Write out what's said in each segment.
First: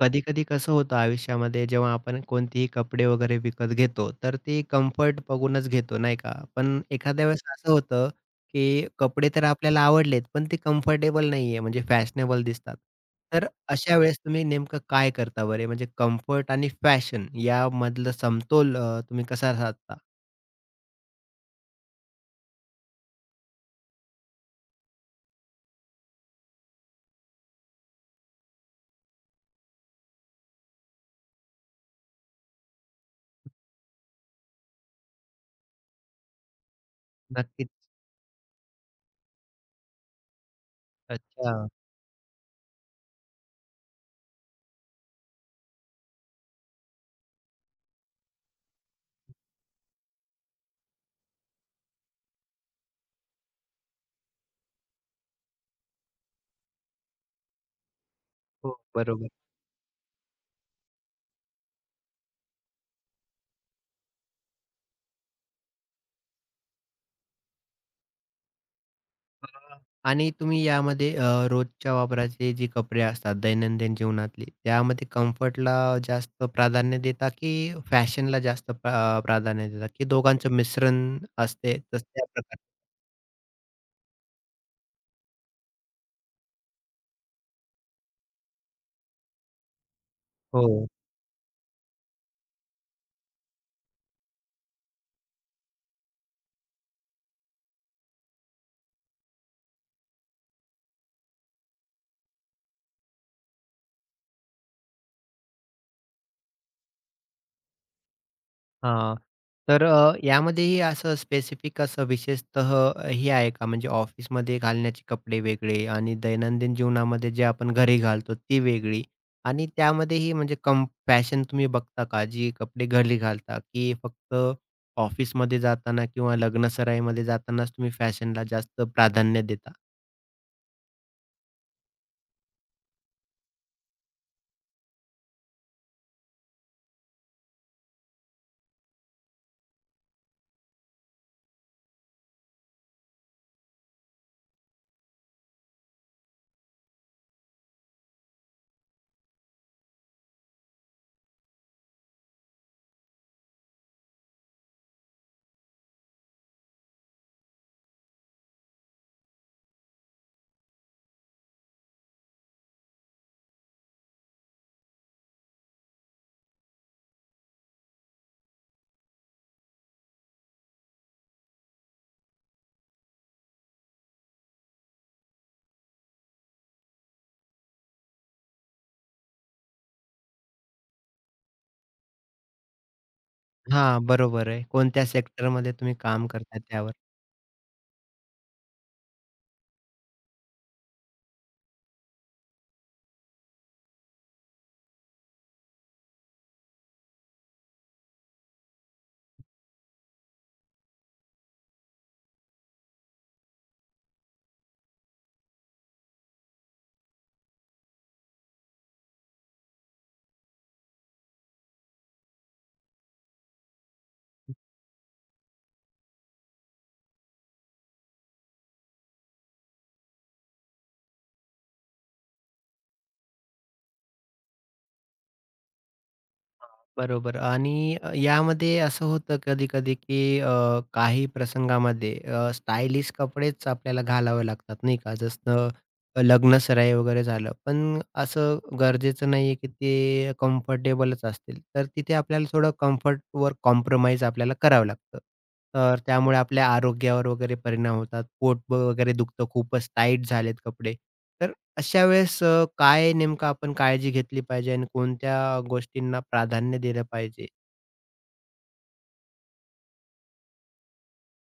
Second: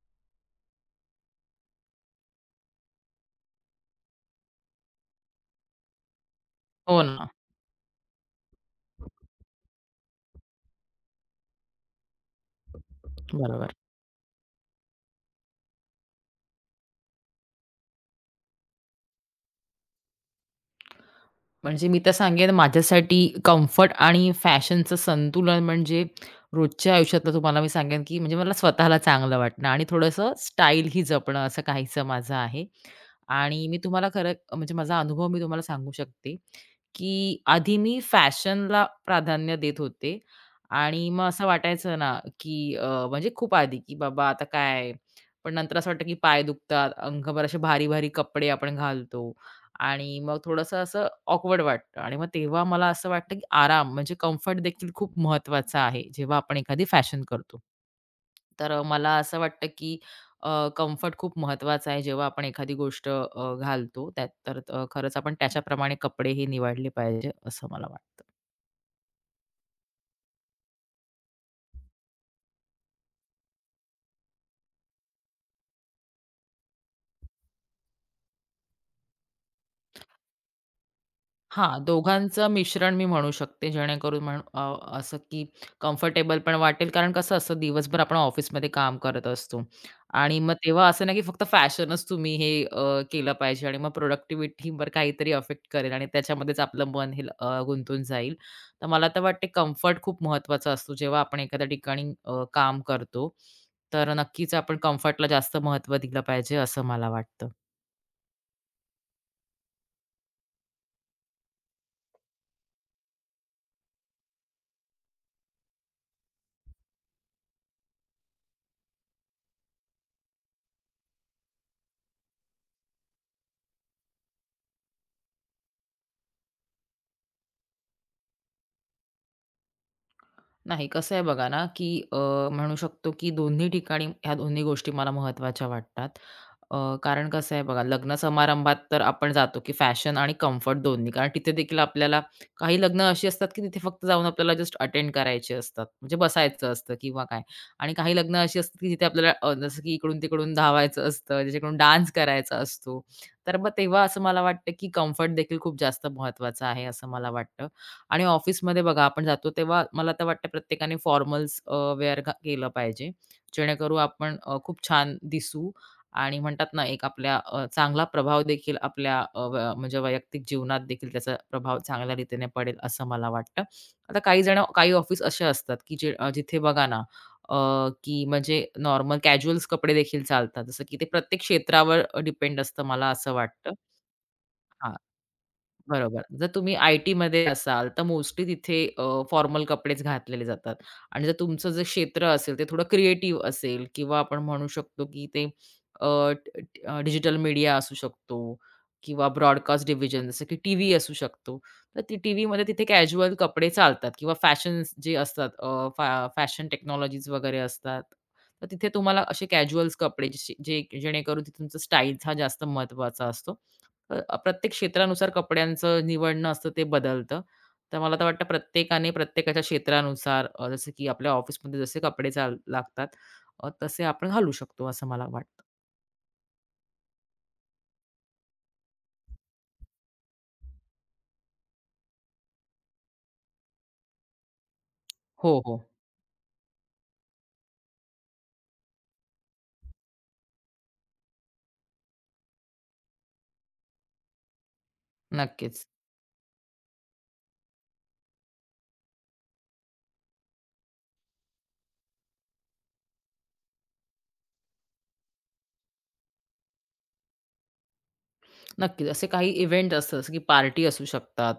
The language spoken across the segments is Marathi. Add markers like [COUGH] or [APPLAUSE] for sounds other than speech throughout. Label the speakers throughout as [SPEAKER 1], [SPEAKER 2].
[SPEAKER 1] कधी-कधी कसं होतं आयुष्यामध्ये जेव्हा आपण कोणतेही कपडे वगैरे विकत घेतो, तर ते कम्फर्ट बघूनच घेतो, नाही का? पण
[SPEAKER 2] हो
[SPEAKER 1] एखाद्या
[SPEAKER 2] ना,
[SPEAKER 1] वेळेस असं होतं, की कपडे तर आपल्याला आवडलेत, पण ते कम्फर्टेबल नाहीये, म्हणजे फॅशनेबल दिसतात. तर
[SPEAKER 2] बरोबर.
[SPEAKER 1] अशा वेळेस तुम्ही नेमकं काय करता बरे? म्हणजे कम्फर्ट आणि फॅशन यामधलं समतोल तुम्ही कसा साधता?
[SPEAKER 2] म्हणजे मी तर सांगेन माझ्यासाठी कम्फर्ट आणि फॅशनचं संतुलन म्हणजे रोजच्या आयुष्यातलं तुम्हाला मी सांगेन, की म्हणजे मला स्वतःला चांगलं वाटणं आणि थोडंसं स्टाईल ही जपणं असं काहीसं माझं आहे. आणि मी तुम्हाला खरं म्हणजे माझा अनुभव मी तुम्हाला सांगू शकते, की
[SPEAKER 1] नक्कीच.
[SPEAKER 2] आधी मी फॅशनला प्राधान्य देत होते आणि मग असं
[SPEAKER 1] अच्छा.
[SPEAKER 2] वाटायचं ना, की म्हणजे खूप आधी, की बाबा आता काय? पण नंतर असं वाटतं, की पाय दुखतात, अंगभर असे भारी-भारी कपडे आपण घालतो आणि मग थोडंसं असं ऑकवर्ड वाटतं आणि मग तेव्हा मला असं वाटतं, की आराम म्हणजे कम्फर्ट देखील खूप महत्वाचा आहे, जेव्हा आपण एखादी फॅशन करतो. तर
[SPEAKER 1] हो,
[SPEAKER 2] मला
[SPEAKER 1] बरोबर.
[SPEAKER 2] असं वाटतं, की अ, कम्फर्ट खूप महत्त्वाचा आहे जेव्हा आपण एखादी गोष्ट घालतो त्यात तर खरंच आपण त्याच्याप्रमाणे कपडेही निवडले पाहिजे, असं मला वाटतं.
[SPEAKER 1] हां. आणि तुम्ही यामध्ये रोजच्या वापराचे जे कपडे असतात दैनंदिन जीवनातले, त्यामध्ये कम्फर्टला जास्त प्राधान्य देता की फॅशनला जास्त प्राधान्य देता की दोघांचं मिश्रण असते
[SPEAKER 2] हां,
[SPEAKER 1] तसं त्या
[SPEAKER 2] दोघांचं
[SPEAKER 1] प्रकार
[SPEAKER 2] मिश्रण मी म्हणू शकते जेणेकरून असं की कम्फर्टेबल पण वाटेल. कारण कसं असतं दिवसभर आपण ऑफिसमध्ये काम करत असतो आणि मग तेव्हा
[SPEAKER 1] हो.
[SPEAKER 2] असं नाही की फक्त फॅशनच तुम्ही हे केलं पाहिजे आणि मग प्रोडक्टिव्हिटीवर काहीतरी अफेक्ट करेल आणि त्याच्यामध्येच आपलं मन हे गुंतून जाईल. तर मला तर वाटते कम्फर्ट खूप महत्त्वाचा असतो जेव्हा आपण एखाद्या ठिकाणी काम करतो. तर नक्कीच आपण कम्फर्टला जास्त महत्त्व दिलं पाहिजे असं मला वाटतं.
[SPEAKER 1] हां. तर यामध्येही असं स्पेसिफिक असं विशेषतः हे आहे का? म्हणजे ऑफिसमध्ये घालण्याचे कपडे वेगळे आणि दैनंदिन जीवनामध्ये जे आपण घरी घालतो ती वेगळी आणि त्यामध्येही म्हणजे फॅशन तुम्ही बघता का? जी कपडे घरी घालता की फक्त ऑफिसमध्ये जाताना किंवा लग्नसराईमध्ये जातानाच तुम्ही फॅशनला जास्त प्राधान्य देता?
[SPEAKER 2] नाही, कसं आहे बघा ना, की अ, म्हणू शकतो की दोन्ही ठिकाणी ह्या दोन्ही गोष्टी मला महत्त्वाच्या वाटतात. अ, कारण कसं आहे बघा, लग्न समारंभात तर आपण जातो की फॅशन आणि कम्फर्ट दोन्ही. कारण तिथे देखील आपल्याला काही लग्न अशी असतात की तिथे फक्त जाऊन आपल्याला जस्ट अटेंड करायचे असतात, म्हणजे बसायचं असतं किंवा काय. आणि काही लग्न अशी असतात की तिथे आपल्याला जसं की इकडून-तिकडून धावायचं असतं, ज्याच्याकडून डान्स करायचा असतो. तर मग तेव्हा असं मला वाटतं की कम्फर्ट देखील खूप जास्त महत्त्वाचा आहे, असं मला वाटतं. आणि ऑफिसमध्ये बघा आपण जातो तेव्हा मला तर वाटतं प्रत्येकाने फॉर्मल्स वेअर केलं पाहिजे. जेणेकरून आपण खूप छान दिसू आणि म्हणतात ना, एक आपल्या चांगला प्रभाव देखील आपल्या अ, व म्हणजे वैयक्तिक जीवनात देखील त्याचा प्रभाव चांगल्या रीतीने पडेल असं मला वाटतं. आता काही जण काही ऑफिस असे असतात, की जे जिथे बघा ना, अ, की म्हणजे नॉर्मल कॅज्युअल्स कपडे देखील चालतात. जसं की ते प्रत्येक क्षेत्रावर डिपेंड असतं मला असं वाटतं.
[SPEAKER 1] हां, बरोबर आहे.
[SPEAKER 2] हां.
[SPEAKER 1] कोणत्या सेक्टरमध्ये तुम्ही
[SPEAKER 2] बरोबर.
[SPEAKER 1] काम
[SPEAKER 2] जर
[SPEAKER 1] करताय
[SPEAKER 2] तुम्ही
[SPEAKER 1] त्यावर?
[SPEAKER 2] आय-टीमध्ये असाल, तर मोस्टली तिथे फॉर्मल कपडेच घातलेले जातात आणि जर तुमचं जे क्षेत्र असेल, ते थोडं क्रिएटिव्ह असेल किंवा आपण म्हणू शकतो, की ते डिजिटल मीडिया असू शकतो किंवा ब्रॉडकास्ट डिव्हिजन जसं की टीव्ही असू शकतो. तर ती टीव्हीमध्ये तिथे कॅज्युअल कपडे चालतात किंवा फॅशन्स जे असतात फॅशन टेक्नॉलॉजीज वगैरे असतात. तर तिथे तुम्हाला असे कॅज्युअल्स कपडे जसे- जे जेणेकरून तिथे तुमचा स्टाईलचा जास्त महत्त्वाचा असतो. प्रत्येक क्षेत्रानुसार कपड्यांचं निवडणं असतं ते बदलतं. तर मला तर वाटतं प्रत्येकाने प्रत्येकाच्या क्षेत्रानुसार जसं की आपल्या ऑफिसमध्ये जसे कपडे लागतात तसे आपण घालू शकतो असं मला वाटतं.
[SPEAKER 1] हां, बरोबर आणि यामध्ये असं होतं कधी-कधी, की काही प्रसंगामध्ये स्टायलिश कपडेच आपल्याला घालावे लागतात नाही का?
[SPEAKER 2] हो,
[SPEAKER 1] जसं
[SPEAKER 2] हो.
[SPEAKER 1] लग्नसराई वगैरे झालं. पण असं गरजेचं नाहीये, की ते कम्फर्टेबलच असतील. तर तिथे आपल्याला थोडं कम्फर्टवर कॉम्प्रोमाईज आपल्याला करावं लागतं.
[SPEAKER 2] नक्कीच.
[SPEAKER 1] तर त्यामुळे आपल्या आरोग्यावर वगैरे परिणाम होतात. पोट वगैरे दुखतं, खूपच टाईट झालेत कपडे. तर अशा वेळेस काय नेमकं आपण काळजी घेतली पाहिजे आणि कोणत्या गोष्टींना प्राधान्य दिलं पाहिजे?
[SPEAKER 2] नक्कीच. असे काही इव्हेंट असतात, जसं की पार्टी असू शकतात.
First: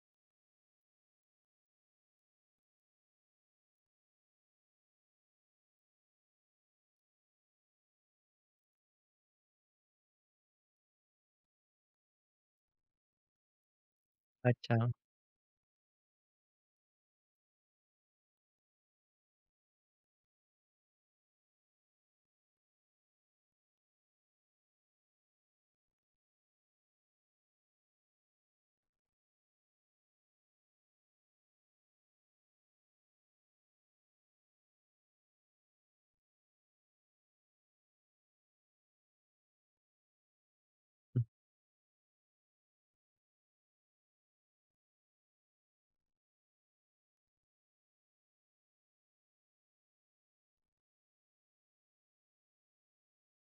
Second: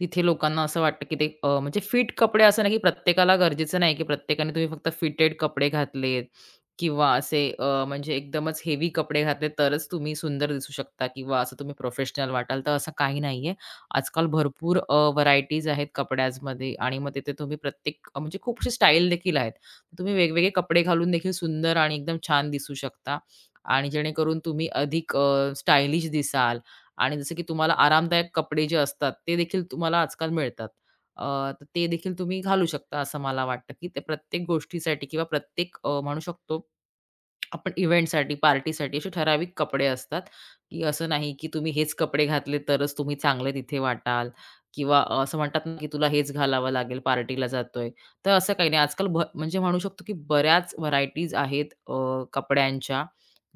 [SPEAKER 2] तिथे लोकांना असं वाटतं, की ते म्हणजे फिट कपडे असं नाही, की प्रत्येकाला गरजेचं नाही, की प्रत्येकाने तुम्ही फक्त फिटेड कपडे घातलेत किंवा असे म्हणजे एकदमच हेवी कपडे घातले तरच तुम्ही सुंदर दिसू शकता किंवा असं तुम्ही प्रोफेशनल वाटाल, तर असं काही नाहीये. आजकाल
[SPEAKER 1] अच्छा.
[SPEAKER 2] भरपूर व्हरायटीज आहेत कपड्यांमध्ये आणि मग तिथे तुम्ही प्रत्येक म्हणजे खूप स्टाईल देखील आहेत. तुम्ही वेगवेगळे कपडे घालून देखील सुंदर आणि एकदम छान दिसू शकता आणि जेणेकरून तुम्ही अधिक स्टायलिश दिसाल आणि जसं की तुम्हाला आरामदायक कपडे जे असतात, ते देखील तुम्हाला आजकाल मिळतात. अ, तर ते देखील तुम्ही घालू शकता असं मला वाटतं, की ते प्रत्येक गोष्टीसाठी किंवा प्रत्येक म्हणू शकतो आपण इव्हेंटसाठी, पार्टीसाठी असे ठराविक कपडे असतात, की असं
[SPEAKER 1] हं.
[SPEAKER 2] नाही की तुम्ही हेच कपडे घातले तरच तुम्ही चांगले तिथे वाटाल किंवा असं म्हणतात ना, की तुला हेच घालावं लागेल, पार्टीला जातोय. तर असं काही नाही. आजकाल म्हणजे म्हणू शकतो, की बऱ्याच व्हरायटीज आहेत कपड्यांच्या,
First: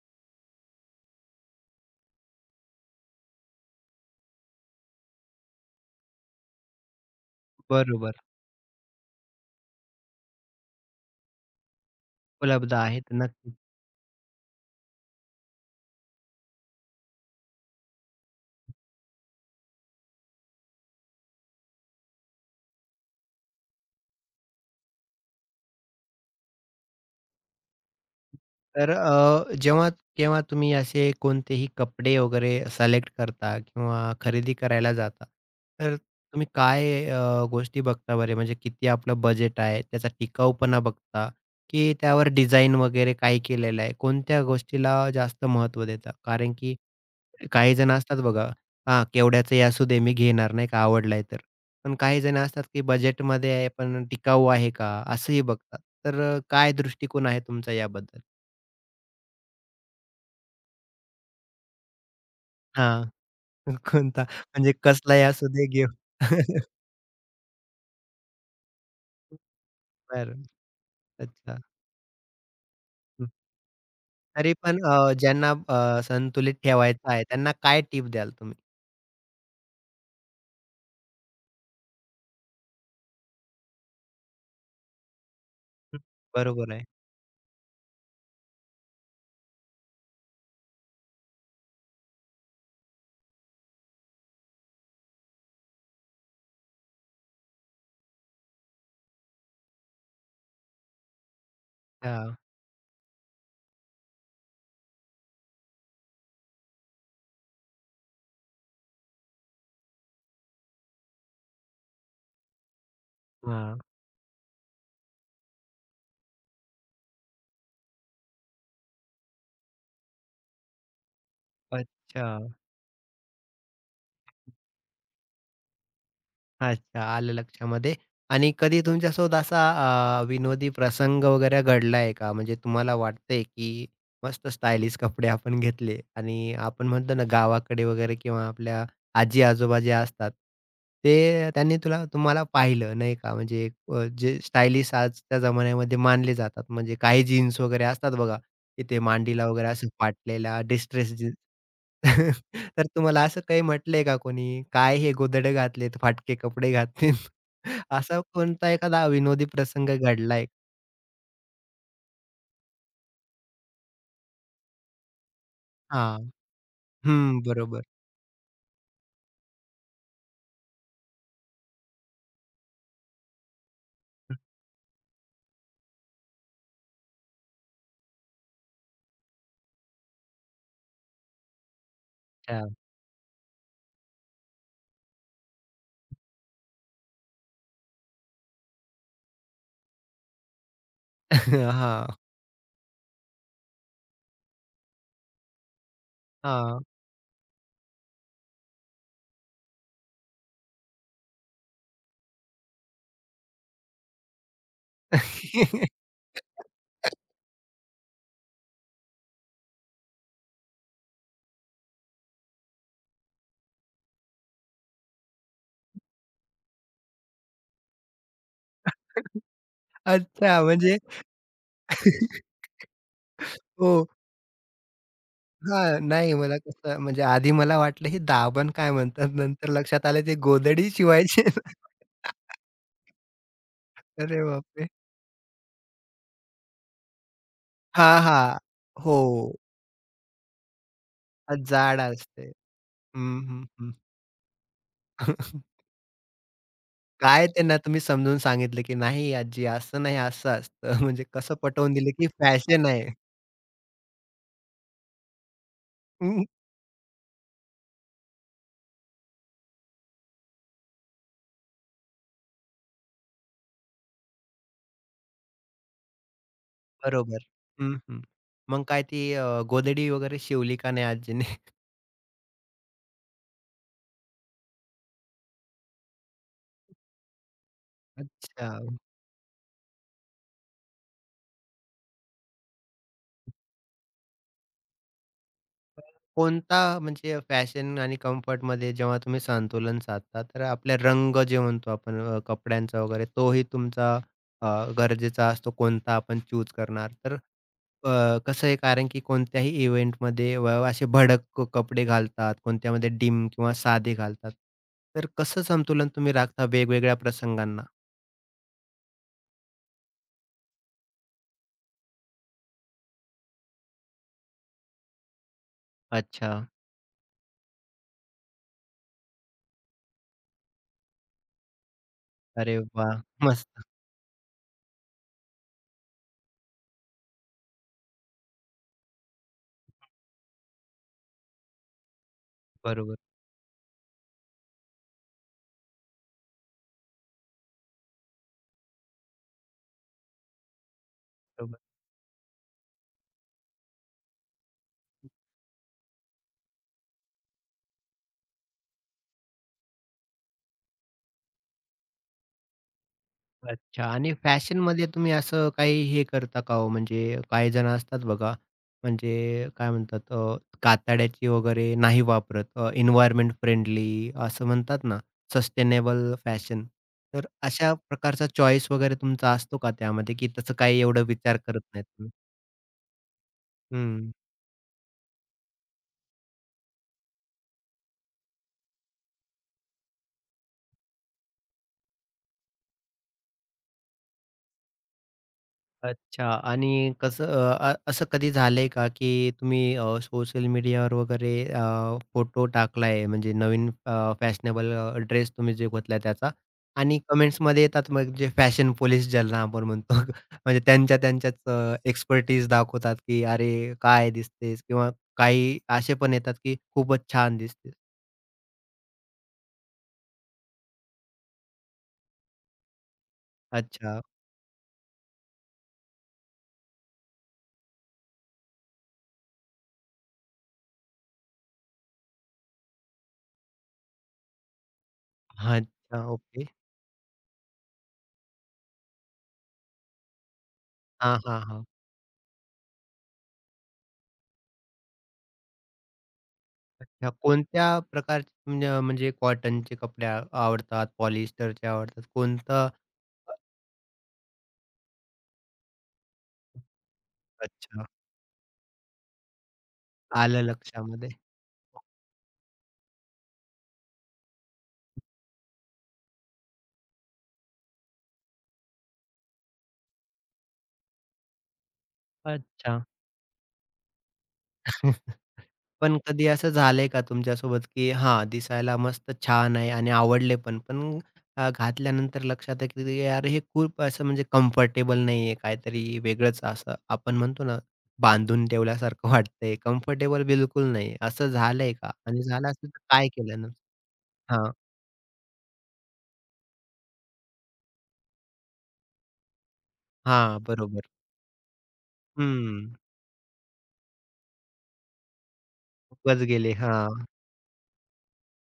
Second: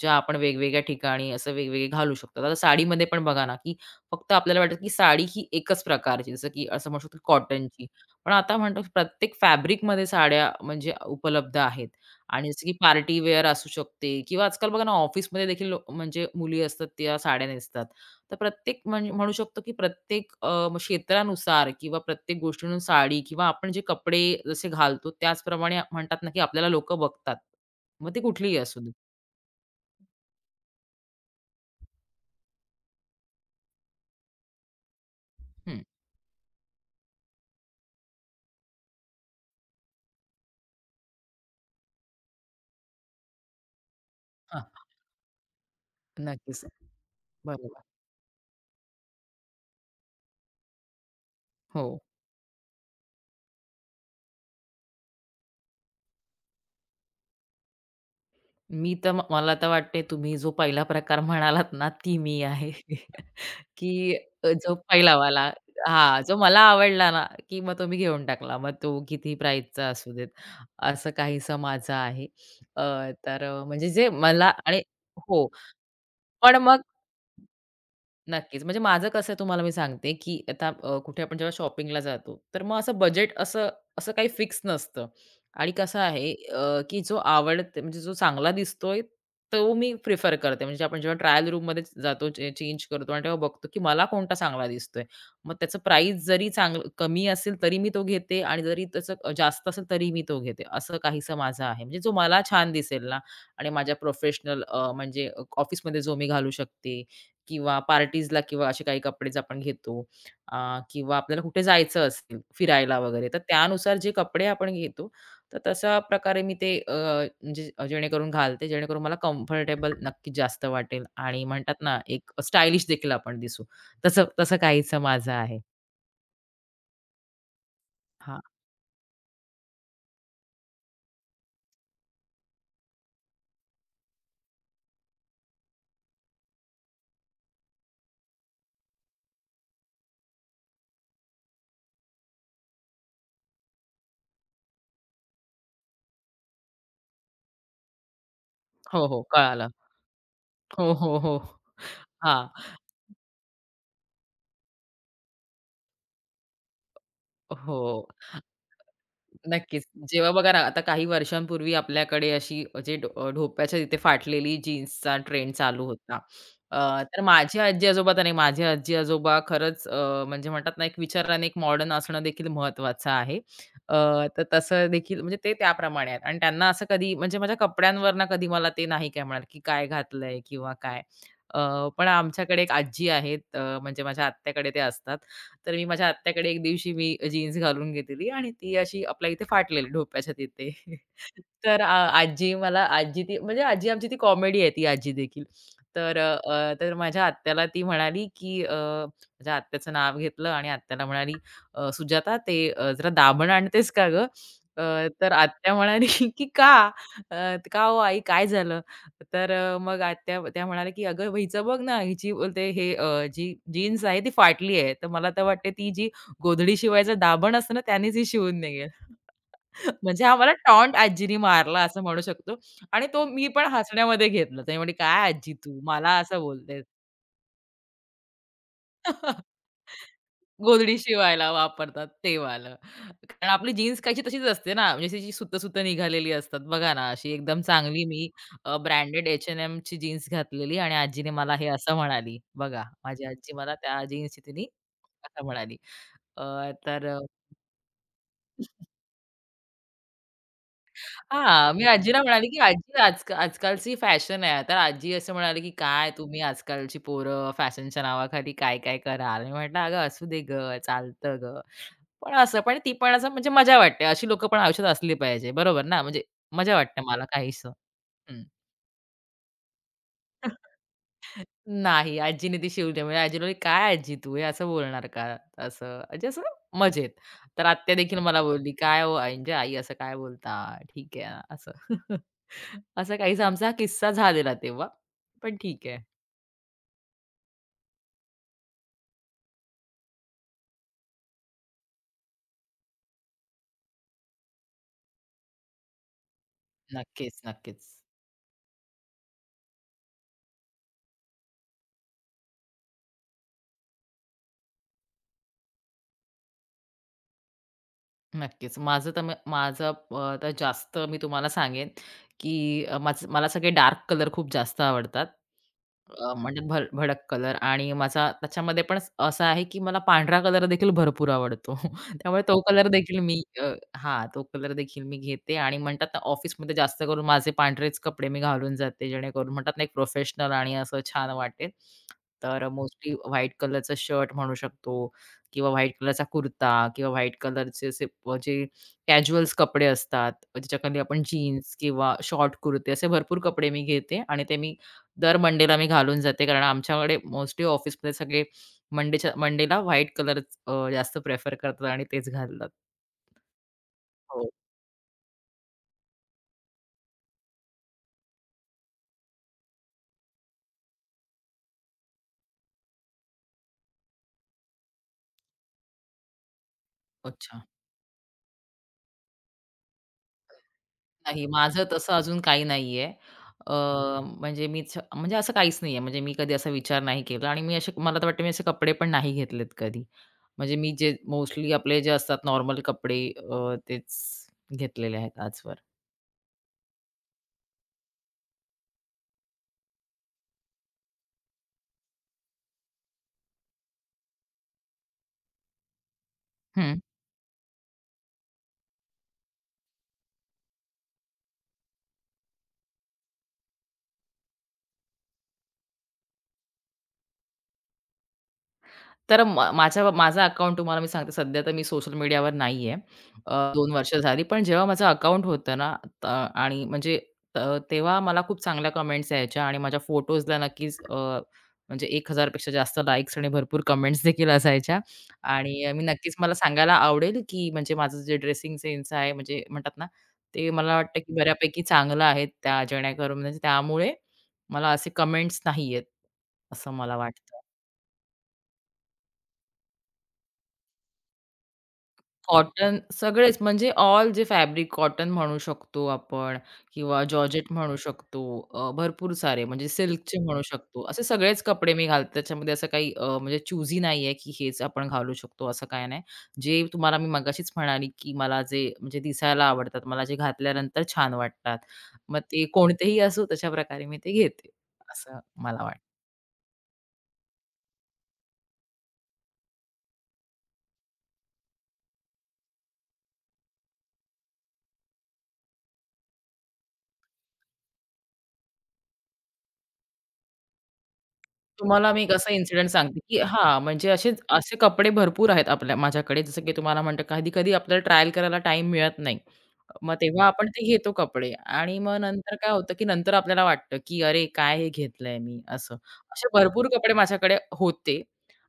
[SPEAKER 2] ज्या आपण वेगवेगळ्या ठिकाणी असं वेगवेगळे घालू शकतो. आता साडीमध्ये पण बघा ना, की फक्त आपल्याला वाटतं, की साडी ही एकच प्रकारची, जसं की असं म्हणू शकतो, कॉटनची.
[SPEAKER 1] बरोबर.
[SPEAKER 2] पण आता म्हणतो प्रत्येक फॅब्रिकमध्ये साड्या म्हणजे उपलब्ध आहेत. आणि जसं की
[SPEAKER 1] उपलब्ध आहेत.
[SPEAKER 2] पार्टी वेअर
[SPEAKER 1] नक्कीच.
[SPEAKER 2] असू शकते किंवा आजकाल बघा ना ऑफिसमध्ये देखील म्हणजे मुली असतात त्या साड्या नेसतात. तर प्रत्येक म्हणजे म्हणू शकतो की प्रत्येक अ, म क्षेत्रानुसार किंवा प्रत्येक गोष्टीनुसार साडी किंवा आपण जे कपडे जसे घालतो त्याचप्रमाणे म्हणतात ना की आपल्याला लोकं बघतात. मग ती कुठलीही असू दे.
[SPEAKER 1] तर जेव्हा केव्हा तुम्ही असे कोणतेही कपडे वगैरे सिलेक्ट करता किंवा खरेदी करायला जाता,
[SPEAKER 2] हं.
[SPEAKER 1] तर तुम्ही काय गोष्टी बघता बरे? म्हणजे किती आपलं बजेट आहे, त्याचा टिकाऊपणा बघता, की त्यावर डिझाइन वगैरे काय केलेलं आहे? कोणत्या
[SPEAKER 2] हां,
[SPEAKER 1] गोष्टीला जास्त महत्त्व देता? कारण
[SPEAKER 2] नक्कीच.
[SPEAKER 1] की काही
[SPEAKER 2] बरोबर.
[SPEAKER 1] जण असतात बघा, हां, केवड्याचंही असू दे मी घेणार नाही का आवडलाय तर.
[SPEAKER 2] हो.
[SPEAKER 1] पण काही जण असतात की बजेटमध्ये आहे पण टिकाऊ आहे का? असंही बघतात. तर काय दृष्टिकोन आहे तुमचा याबद्दल?
[SPEAKER 2] मला तर वाटते तुम्ही जो पहिला प्रकार म्हणालात ना, ती मी आहे.
[SPEAKER 1] हां,
[SPEAKER 2] [LAUGHS]
[SPEAKER 1] [LAUGHS]
[SPEAKER 2] की
[SPEAKER 1] कोणता? म्हणजे
[SPEAKER 2] जो
[SPEAKER 1] कसलाही
[SPEAKER 2] पहिलावाला
[SPEAKER 1] असू दे घेऊ.
[SPEAKER 2] हां, जो मला
[SPEAKER 1] [LAUGHS]
[SPEAKER 2] आवडला ना, की मग तो मी घेऊन टाकला. मग तो किती प्राईसचा असू देत,
[SPEAKER 1] बरं.
[SPEAKER 2] असं काहीसं
[SPEAKER 1] अच्छा.
[SPEAKER 2] माझं आहे. अ,
[SPEAKER 1] हं.
[SPEAKER 2] तर म्हणजे जे मला
[SPEAKER 1] तरी पण
[SPEAKER 2] आणि हो.
[SPEAKER 1] ज्यांना संतुलित
[SPEAKER 2] पण मग
[SPEAKER 1] ठेवायचं आहे त्यांना काय टिप द्याल तुम्ही?
[SPEAKER 2] नक्कीच. म्हणजे माझं कसं आहे तुम्हाला मी सांगते, की आता कुठे आपण जेव्हा शॉपिंगला जातो, तर मग असं बजेट असं असं काही फिक्स नसतं आणि कसं
[SPEAKER 1] हं,
[SPEAKER 2] आहे
[SPEAKER 1] बरोबर आहे.
[SPEAKER 2] की जो आवडते म्हणजे जो चांगला दिसतोय, तो मी प्रिफर करते. म्हणजे आपण जेव्हा ट्रायल रूममध्ये जातो, चेंज करतो आणि तेव्हा बघतो, की मला कोणता चांगला दिसतोय. मग त्याचं प्राईस जरी चांगलं कमी असेल तरी मी तो घेते आणि जरी त्याचं जास्त असेल तरी मी तो घेते. असं काहीसं माझं आहे. म्हणजे जो
[SPEAKER 1] हां,
[SPEAKER 2] मला छान दिसेल ना आणि माझ्या प्रोफेशनल म्हणजे ऑफिसमध्ये जो मी घालू शकते किंवा पार्टीजला किंवा असे काही कपडेच आपण घेतो अ, किंवा आपल्याला कुठे जायचं असेल फिरायला वगैरे, तर
[SPEAKER 1] हां.
[SPEAKER 2] त्यानुसार जे कपडे आपण घेतो, तर तशा प्रकारे मी ते म्हणजे जेणेकरून घालते, जेणेकरून मला कम्फर्टेबल नक्कीच जास्त वाटेल आणि म्हणतात ना,
[SPEAKER 1] अच्छा.
[SPEAKER 2] एक स्टायलिश देखील आपण दिसू. तसं तसं काहीसं माझं आहे.
[SPEAKER 1] अच्छा. आलं लक्षामध्ये
[SPEAKER 2] हां.
[SPEAKER 1] आणि कधी तुमच्यासोबत असा विनोदी प्रसंग वगैरे घडलाय का? म्हणजे तुम्हाला वाटतंय, की मस्त स्टायलिश कपडे आपण घेतले आणि आपण म्हणतो ना गावाकडे वगैरे किंवा आपल्या आजी-आजोबा जे असतात, ते त्यांनी तुला तुम्हाला पाहिलं नाही का? म्हणजे जे स्टायलिश आजच्या जमान्यामध्ये मानले जातात. म्हणजे काही जीन्स वगैरे असतात बघा, तिथे
[SPEAKER 2] हो, हो.
[SPEAKER 1] मांडीला
[SPEAKER 2] कळालं.
[SPEAKER 1] वगैरे असं फाटलेला
[SPEAKER 2] हो,
[SPEAKER 1] डिस्ट्रेस
[SPEAKER 2] हो,
[SPEAKER 1] जीन्स.
[SPEAKER 2] हो.
[SPEAKER 1] [LAUGHS]
[SPEAKER 2] हां.
[SPEAKER 1] तर तुम्हाला असं काही म्हटलंय का कोणी? काय हे गोधडे घातलेत, फाटके कपडे घातलेत? [LAUGHS]
[SPEAKER 2] हो.
[SPEAKER 1] असा कोणता एखादा विनोदी
[SPEAKER 2] नक्कीच.
[SPEAKER 1] प्रसंग
[SPEAKER 2] जेव्हा
[SPEAKER 1] घडलाय?
[SPEAKER 2] बघा ना, आता काही वर्षांपूर्वी आपल्याकडे अशी जे ढोप्याच्या तिथे फाटलेली जीन्सचा ट्रेंड चालू होता.
[SPEAKER 1] हां.
[SPEAKER 2] अ, तर
[SPEAKER 1] हं,
[SPEAKER 2] माझी
[SPEAKER 1] बरोबर.
[SPEAKER 2] आजी-आजोबा तर नाही, माझे आजी-आजोबा खरंच म्हणजे म्हणतात ना, एक विचाराने एक मॉडर्न असणं देखील महत्त्वाचं आहे. अ, तर तसं देखील म्हणजे ते त्याप्रमाणे आहेत आणि त्यांना असं कधी म्हणजे माझ्या कपड्यांवरनं कधी मला ते नाही काय म्हणाले, की काय घातलंय किंवा काय. अ, पण आमच्याकडे
[SPEAKER 1] अच्छा.
[SPEAKER 2] एक आजी आहेत म्हणजे माझ्या आत्याकडे ते असतात. तर मी माझ्या आत्याकडे एक दिवशी मी जीन्स घालून गेलेली आणि ती अशी आपल्या इथे फाटलेली डोक्याच्या तिथे. [LAUGHS]
[SPEAKER 1] [LAUGHS]
[SPEAKER 2] तर
[SPEAKER 1] हां,
[SPEAKER 2] आजी मला आजी ती म्हणजे आजी आमची ती कॉमेडी आहे ती आजी देखील. तर अ,
[SPEAKER 1] हां.
[SPEAKER 2] तर माझ्या आत्याला ती म्हणाली, की माझ्या आत्याचं नाव घेतलं आणि आत्याला म्हणाली, सुजाता ते जरा दाभण आणतेस का गं?" अ, तर आत्या
[SPEAKER 1] [LAUGHS]
[SPEAKER 2] म्हणाली, [LAUGHS] "की का? का हो आई काय झालं?" तर मग आत्या त्या म्हणाल्या, की "अगं हिचं बघ ना, हिची बोलते हे जी जीन्स आहे ती फाटली आहे." तर मला तर वाटते ती जी गोधडी शिवायचं दाभण असतं ना त्यानेच ही शिवून निघेल. [LAUGHS] म्हणजे हा मला
[SPEAKER 1] अच्छा,
[SPEAKER 2] टॉन्ट
[SPEAKER 1] म्हणजे
[SPEAKER 2] आजीनी मारला असं म्हणू
[SPEAKER 1] [LAUGHS]
[SPEAKER 2] शकतो आणि तो मी पण
[SPEAKER 1] हो.
[SPEAKER 2] हसण्यामध्ये घेतला. तर "काय आजी तू
[SPEAKER 1] हां,
[SPEAKER 2] मला
[SPEAKER 1] नाही
[SPEAKER 2] असं
[SPEAKER 1] मला
[SPEAKER 2] बोलतेस?"
[SPEAKER 1] कसं म्हणजे आधी मला वाटलं हे दाबण काय म्हणतात?
[SPEAKER 2] [LAUGHS]
[SPEAKER 1] नंतर लक्षात आलं ते गोधडी
[SPEAKER 2] गोधडी
[SPEAKER 1] शिवायचे.
[SPEAKER 2] शिवायला वापरतात
[SPEAKER 1] [LAUGHS]
[SPEAKER 2] ते वालं. कारण आपली जीन्स कायची तशीच
[SPEAKER 1] अरे
[SPEAKER 2] असते ना,
[SPEAKER 1] बापरे!
[SPEAKER 2] म्हणजे त्याची सुतं-सुतं निघालेली असतात. बघा ना, अशी एकदम चांगली
[SPEAKER 1] हां,
[SPEAKER 2] मी
[SPEAKER 1] हां. हो.
[SPEAKER 2] ब्रँडेड H&Mची जीन्स घातलेली आणि आजीने मला हे असं
[SPEAKER 1] जाड
[SPEAKER 2] म्हणाली.
[SPEAKER 1] असते.
[SPEAKER 2] बघा, माझी
[SPEAKER 1] हं,
[SPEAKER 2] आजी
[SPEAKER 1] हं,
[SPEAKER 2] मला
[SPEAKER 1] हं.
[SPEAKER 2] त्या जीन्सची तिने असं
[SPEAKER 1] [LAUGHS]
[SPEAKER 2] म्हणाली. अ, तर
[SPEAKER 1] काय त्यांना तुम्ही समजून सांगितलं, की "नाही आजी असं नाही, असं असतं." [LAUGHS] म्हणजे कसं
[SPEAKER 2] हां, मी
[SPEAKER 1] पटवून दिलं,
[SPEAKER 2] आजीला
[SPEAKER 1] की
[SPEAKER 2] म्हणाली, की
[SPEAKER 1] फॅशन
[SPEAKER 2] "आजी
[SPEAKER 1] आहे.
[SPEAKER 2] आजकालची फॅशन आहे." तर आजी असं म्हणाली, की "काय तुम्ही
[SPEAKER 1] हं,
[SPEAKER 2] आजकालची पोरं फॅशनच्या नावाखाली काय, काय कराल?" मी म्हटलं, "अगं असू दे गं, चालतं गं." पण असं पण ती पण असं म्हणजे मजा वाटते. अशी लोकं पण आयुष्यात असली पाहिजे. बरोबर ना? म्हणजे मजा वाटते मला
[SPEAKER 1] बरोबर.
[SPEAKER 2] काहीसं.
[SPEAKER 1] हं, हं.
[SPEAKER 2] हं.
[SPEAKER 1] मग काय ती गोधडी वगैरे शिवली का नाही आजीने?
[SPEAKER 2] नाही, आजीने ती शिवली. म्हणजे आजी बोलली, "काय आजी तू हे असं बोलणार का?" असं म्हणजे असं मजेत. तर आत्या देखील
[SPEAKER 1] [LAUGHS]
[SPEAKER 2] मला बोलली,
[SPEAKER 1] अच्छा.
[SPEAKER 2] "काय हो म्हणजे आई असं काय बोलता? ठीक आहे." असं. [LAUGHS] असा काहीसा आमचा हा किस्सा झालेला तेव्हा. पण ठीक आहे.
[SPEAKER 1] कोणता म्हणजे फॅशन आणि कम्फर्टमध्ये जेव्हा तुम्ही संतुलन साधता, तर आपले रंग जे म्हणतो आपण कपड्यांचा वगैरे तोही तुमचा अ, गरजेचा असतो कोणता आपण चूज करणार. तर
[SPEAKER 2] नक्कीच, नक्कीच.
[SPEAKER 1] कसं आहे कारण की कोणत्याही इव्हेंटमध्ये व असे भडक कपडे घालतात, कोणत्यामध्ये डिम किंवा साधे घालतात. तर कसं संतुलन तुम्ही राखता वेगवेगळ्या प्रसंगांना?
[SPEAKER 2] नक्कीच. माझं तर जास्त मी तुम्हाला सांगेन, की माझं मला सगळे डार्क कलर खूप जास्त आवडतात.
[SPEAKER 1] अच्छा.
[SPEAKER 2] म्हणजे भडक कलर आणि माझा त्याच्यामध्ये पण असा आहे, की मला पांढरा कलर देखील भरपूर आवडतो. [LAUGHS] त्यामुळे तो
[SPEAKER 1] अरे
[SPEAKER 2] कलर देखील
[SPEAKER 1] वाह!
[SPEAKER 2] मी
[SPEAKER 1] मस्त.
[SPEAKER 2] हां, तो कलर देखील मी घेते आणि म्हणतात ना, ऑफिसमध्ये जास्त करून माझे पांढरेच कपडे मी घालून जाते, जेणेकरून म्हणतात ना, एक प्रोफेशनल आणि असं छान वाटेल. तर मोस्टली
[SPEAKER 1] बरोबर,
[SPEAKER 2] व्हाईट कलरचं शर्ट म्हणू शकतो किंवा व्हाईट कलरचा कुर्ता किंवा व्हाईट कलरचे असे जे कॅज्युअल्स कपडे असतात, ज्याच्याखाली आपण जीन्स
[SPEAKER 1] बरोबर.
[SPEAKER 2] किंवा शॉर्ट कुर्ते असे भरपूर कपडे मी घेते आणि ते मी दर मंडेला मी घालून जाते. कारण आमच्याकडे मोस्टली ऑफिसमध्ये सगळे मंडेच्या मंडेला व्हाईट कलर जास्त प्रेफर करतात आणि तेच घालतात.
[SPEAKER 1] अच्छा आणि
[SPEAKER 2] हो.
[SPEAKER 1] फॅशनमध्ये तुम्ही असं काही हे करता का हो? म्हणजे काही जण असतात बघा, म्हणजे काय म्हणतात कातड्याची वगैरे नाही वापरत फ्रेंडली असं म्हणतात ना, सस्टेनेबल फॅशन. तर
[SPEAKER 2] अच्छा.
[SPEAKER 1] अशा प्रकारचा चॉईस वगैरे तुमचा असतो का त्यामध्ये, की तसं काही एवढं
[SPEAKER 2] नाही,
[SPEAKER 1] विचार करत
[SPEAKER 2] माझं
[SPEAKER 1] नाहीत
[SPEAKER 2] तसं
[SPEAKER 1] तुम्ही?
[SPEAKER 2] अजून काही नाहीये. अ, म्हणजे मीच म्हणजे असं काहीच नाहीये. म्हणजे मी कधी असा विचार नाही केला आणि मी असे मला तर वाटतं मी असे कपडे पण नाही घेतलेत कधी. म्हणजे मी जे मोस्टली आपले जे असतात नॉर्मल कपडे तेच घेतलेले आहेत आजवर.
[SPEAKER 1] अच्छा आणि कसं अ, अ, असं कधी झालंय का, की तुम्ही सोशल मीडियावर वगैरे फोटो टाकलाय म्हणजे नवीन फॅशनेबल ड्रेस तुम्ही जे घेतला त्याचा
[SPEAKER 2] हं.
[SPEAKER 1] आणि कमेंट्समध्ये येतात मग जे फॅशन पोलिस ज्यांना आपण म्हणतो [LAUGHS] म्हणजे त्यांच्याच एक्सपर्टीज दाखवतात, की "अरे काय दिसतेस?" किंवा काही असे पण येतात, की "खूपच छान दिसतेस."
[SPEAKER 2] तर माझ्या माझा अकाउंट तुम्हाला मी सांगते सध्या तर मी सोशल मीडियावर नाहीये. दोन वर्ष
[SPEAKER 1] अच्छा.
[SPEAKER 2] झाली. पण जेव्हा माझं अकाउंट होतं ना त आणि त तेव्हा मला खूप चांगल्या कमेंट्स यायच्या आणि माझ्या फोटोजला नक्कीच म्हणजे 1,000 पेक्षा जास्त लाइक्स आणि भरपूर कमेंट्स देखील असायच्या आणि मी
[SPEAKER 1] अच्छा.
[SPEAKER 2] नक्कीच मला
[SPEAKER 1] ओके.
[SPEAKER 2] सांगायला आवडेल, की म्हणजे माझं जे ड्रेसिंग सेन्स आहे म्हणजे म्हणतात ना, ते मला वाटतं की
[SPEAKER 1] हां, हां,
[SPEAKER 2] बऱ्यापैकी
[SPEAKER 1] हां.
[SPEAKER 2] चांगलं आहे त्या जेणेकरून म्हणजे त्यामुळे मला असे कमेंट्स नाही येत, असं मला
[SPEAKER 1] अच्छा,
[SPEAKER 2] वाटतं.
[SPEAKER 1] कोणत्या प्रकारचे म्हणजे म्हणजे कॉटनचे कपडे आवडतात, पॉलिएस्टरचे आवडतात, कोणतं
[SPEAKER 2] कॉटन सगळेच म्हणजे ऑल जे फॅब्रिक कॉटन म्हणू शकतो आपण किंवा जॉर्जेट म्हणू
[SPEAKER 1] अच्छा,
[SPEAKER 2] शकतो. भरपूर सारे म्हणजे सिल्कचे म्हणू
[SPEAKER 1] आलं
[SPEAKER 2] शकतो. असे
[SPEAKER 1] लक्षामध्ये.
[SPEAKER 2] सगळेच कपडे मी घालते. त्याच्यामध्ये असं काही म्हणजे चूझी नाहीये, की हेच आपण घालू शकतो असं काही नाही. जे तुम्हाला मी मगाशीच म्हणाली, की मला जे म्हणजे दिसायला आवडतात, मला जे घातल्यानंतर छान वाटतात. मग ते
[SPEAKER 1] अच्छा.
[SPEAKER 2] कोणतेही असो तशा प्रकारे मी ते घेते, असं
[SPEAKER 1] [LAUGHS]
[SPEAKER 2] मला वाटतं.
[SPEAKER 1] पण कधी असं झालंय का तुमच्यासोबत, की हां, दिसायला मस्त छान आहे आणि आवडले पण, पण घातल्यानंतर लक्षात आहे, की यार हे खूप असं म्हणजे कम्फर्टेबल नाहीये, काहीतरी वेगळंच असं आपण म्हणतो ना, बांधून ठेवल्यासारखं वाटतंय, कम्फर्टेबल बिलकुल नाही. असं झालंय का?
[SPEAKER 2] तुम्हाला मी एक
[SPEAKER 1] आणि
[SPEAKER 2] असा
[SPEAKER 1] झालं
[SPEAKER 2] इन्सिडेंट
[SPEAKER 1] असेल तर
[SPEAKER 2] सांगते,
[SPEAKER 1] काय
[SPEAKER 2] की
[SPEAKER 1] केल्यानं?
[SPEAKER 2] हां, म्हणजे असे
[SPEAKER 1] हां,
[SPEAKER 2] असे कपडे भरपूर आहेत आपल्या माझ्याकडे. जसं की तुम्हाला म्हणतो कधी-कधी आपल्याला ट्रायल करायला टाइम मिळत नाही. मग तेव्हा
[SPEAKER 1] हां,
[SPEAKER 2] आपण ते
[SPEAKER 1] बरोबर.
[SPEAKER 2] घेतो कपडे आणि मग नंतर काय होतं,
[SPEAKER 1] हं.
[SPEAKER 2] की नंतर आपल्याला वाटतं, की "अरे, काय हे घेतलंय मी?" असं.
[SPEAKER 1] खूपच
[SPEAKER 2] असे
[SPEAKER 1] गेले.
[SPEAKER 2] भरपूर कपडे
[SPEAKER 1] हां.
[SPEAKER 2] माझ्याकडे होते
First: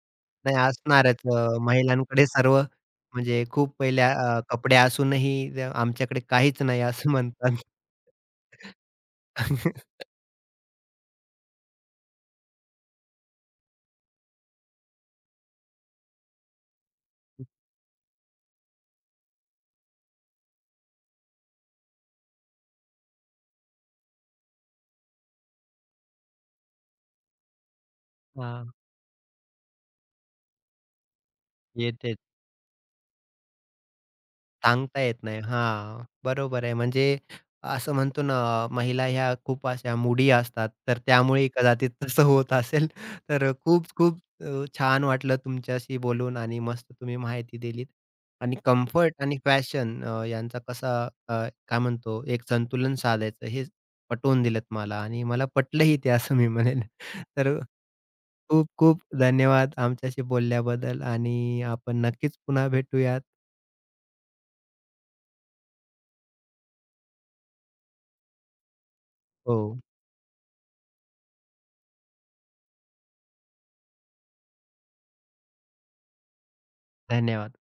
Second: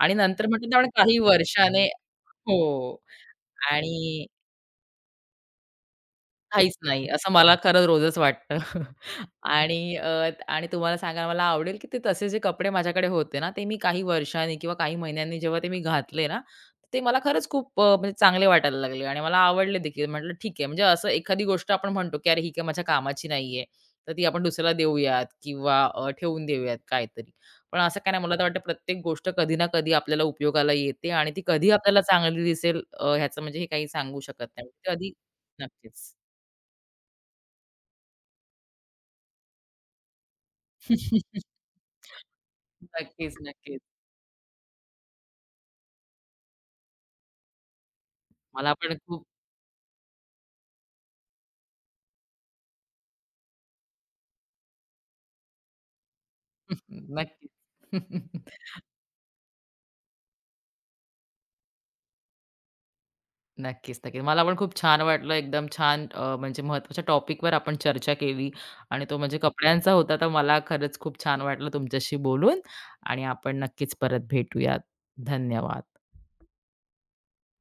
[SPEAKER 2] आणि नंतर
[SPEAKER 1] नाही
[SPEAKER 2] म्हटलं तर आपण
[SPEAKER 1] असणारच.
[SPEAKER 2] काही वर्षाने
[SPEAKER 1] महिलांकडे सर्व
[SPEAKER 2] हो
[SPEAKER 1] म्हणजे खूप पहिल्या
[SPEAKER 2] आणि
[SPEAKER 1] कपडे असूनही त्या आमच्याकडे काहीच
[SPEAKER 2] काहीच
[SPEAKER 1] नाही
[SPEAKER 2] नाही,
[SPEAKER 1] असं
[SPEAKER 2] असं मला
[SPEAKER 1] म्हणतात.
[SPEAKER 2] खरंच रोजच वाटतं. [LAUGHS] आणि
[SPEAKER 1] [LAUGHS]
[SPEAKER 2] आणि तुम्हाला सांगायला मला आवडेल, की ते तसे जे कपडे माझ्याकडे होते ना, ते मी काही वर्षांनी किंवा काही महिन्यांनी जेव्हा ते मी घातले ना, ते मला खरंच खूप म्हणजे चांगले वाटायला लागले आणि मला आवडले देखील. म्हटलं ठीक आहे, म्हणजे असं एखादी गोष्ट आपण म्हणतो, की अरे ही काही माझ्या कामाची नाहीये, तर ती आपण दुसऱ्याला देऊयात किंवा ठेवून देऊयात काहीतरी. पण असं काय नाही, मला तर वाटतं
[SPEAKER 1] हां.
[SPEAKER 2] प्रत्येक गोष्ट कधी ना कधी आपल्याला उपयोगाला येते आणि ती कधी आपल्याला
[SPEAKER 1] येतेच.
[SPEAKER 2] चांगली दिसेल अ, ह्याचं म्हणजे हे काही सांगू शकत नाही.
[SPEAKER 1] सांगता
[SPEAKER 2] कधी
[SPEAKER 1] येत नाही.
[SPEAKER 2] नक्कीच.
[SPEAKER 1] हां, बरोबर आहे. म्हणजे असं म्हणतो ना, महिला ह्या खूप अशा मुडी असतात, तर त्यामुळे कदाचित तसं होत असेल.
[SPEAKER 2] नक्कीच,
[SPEAKER 1] तर
[SPEAKER 2] नक्कीच.
[SPEAKER 1] खूप-खूप छान वाटलं तुमच्याशी बोलून आणि मस्त तुम्ही माहिती दिलीत. आणि
[SPEAKER 2] मला पण
[SPEAKER 1] कम्फर्ट
[SPEAKER 2] खूप
[SPEAKER 1] आणि फॅशन यांचा कसा अ, काय म्हणतो एक संतुलन साधायचं हे पटवून दिलंत मला आणि मला पटलंही ते असं मी म्हणेन.
[SPEAKER 2] [LAUGHS] नक्कीच.
[SPEAKER 1] तर
[SPEAKER 2] [LAUGHS]
[SPEAKER 1] खूप-खूप धन्यवाद आमच्याशी बोलल्याबद्दल आणि आपण नक्कीच पुन्हा भेटूयात.
[SPEAKER 2] नक्कीच, नक्कीच. मला पण खूप छान वाटलं. एकदम छान म्हणजे महत्त्वाच्या टॉपिकवर आपण चर्चा केली आणि तो म्हणजे
[SPEAKER 1] हो,
[SPEAKER 2] कपड्यांचा होता. तर मला खरंच खूप छान वाटलं तुमच्याशी बोलून आणि आपण नक्कीच परत भेटूयात. धन्यवाद.
[SPEAKER 1] धन्यवाद.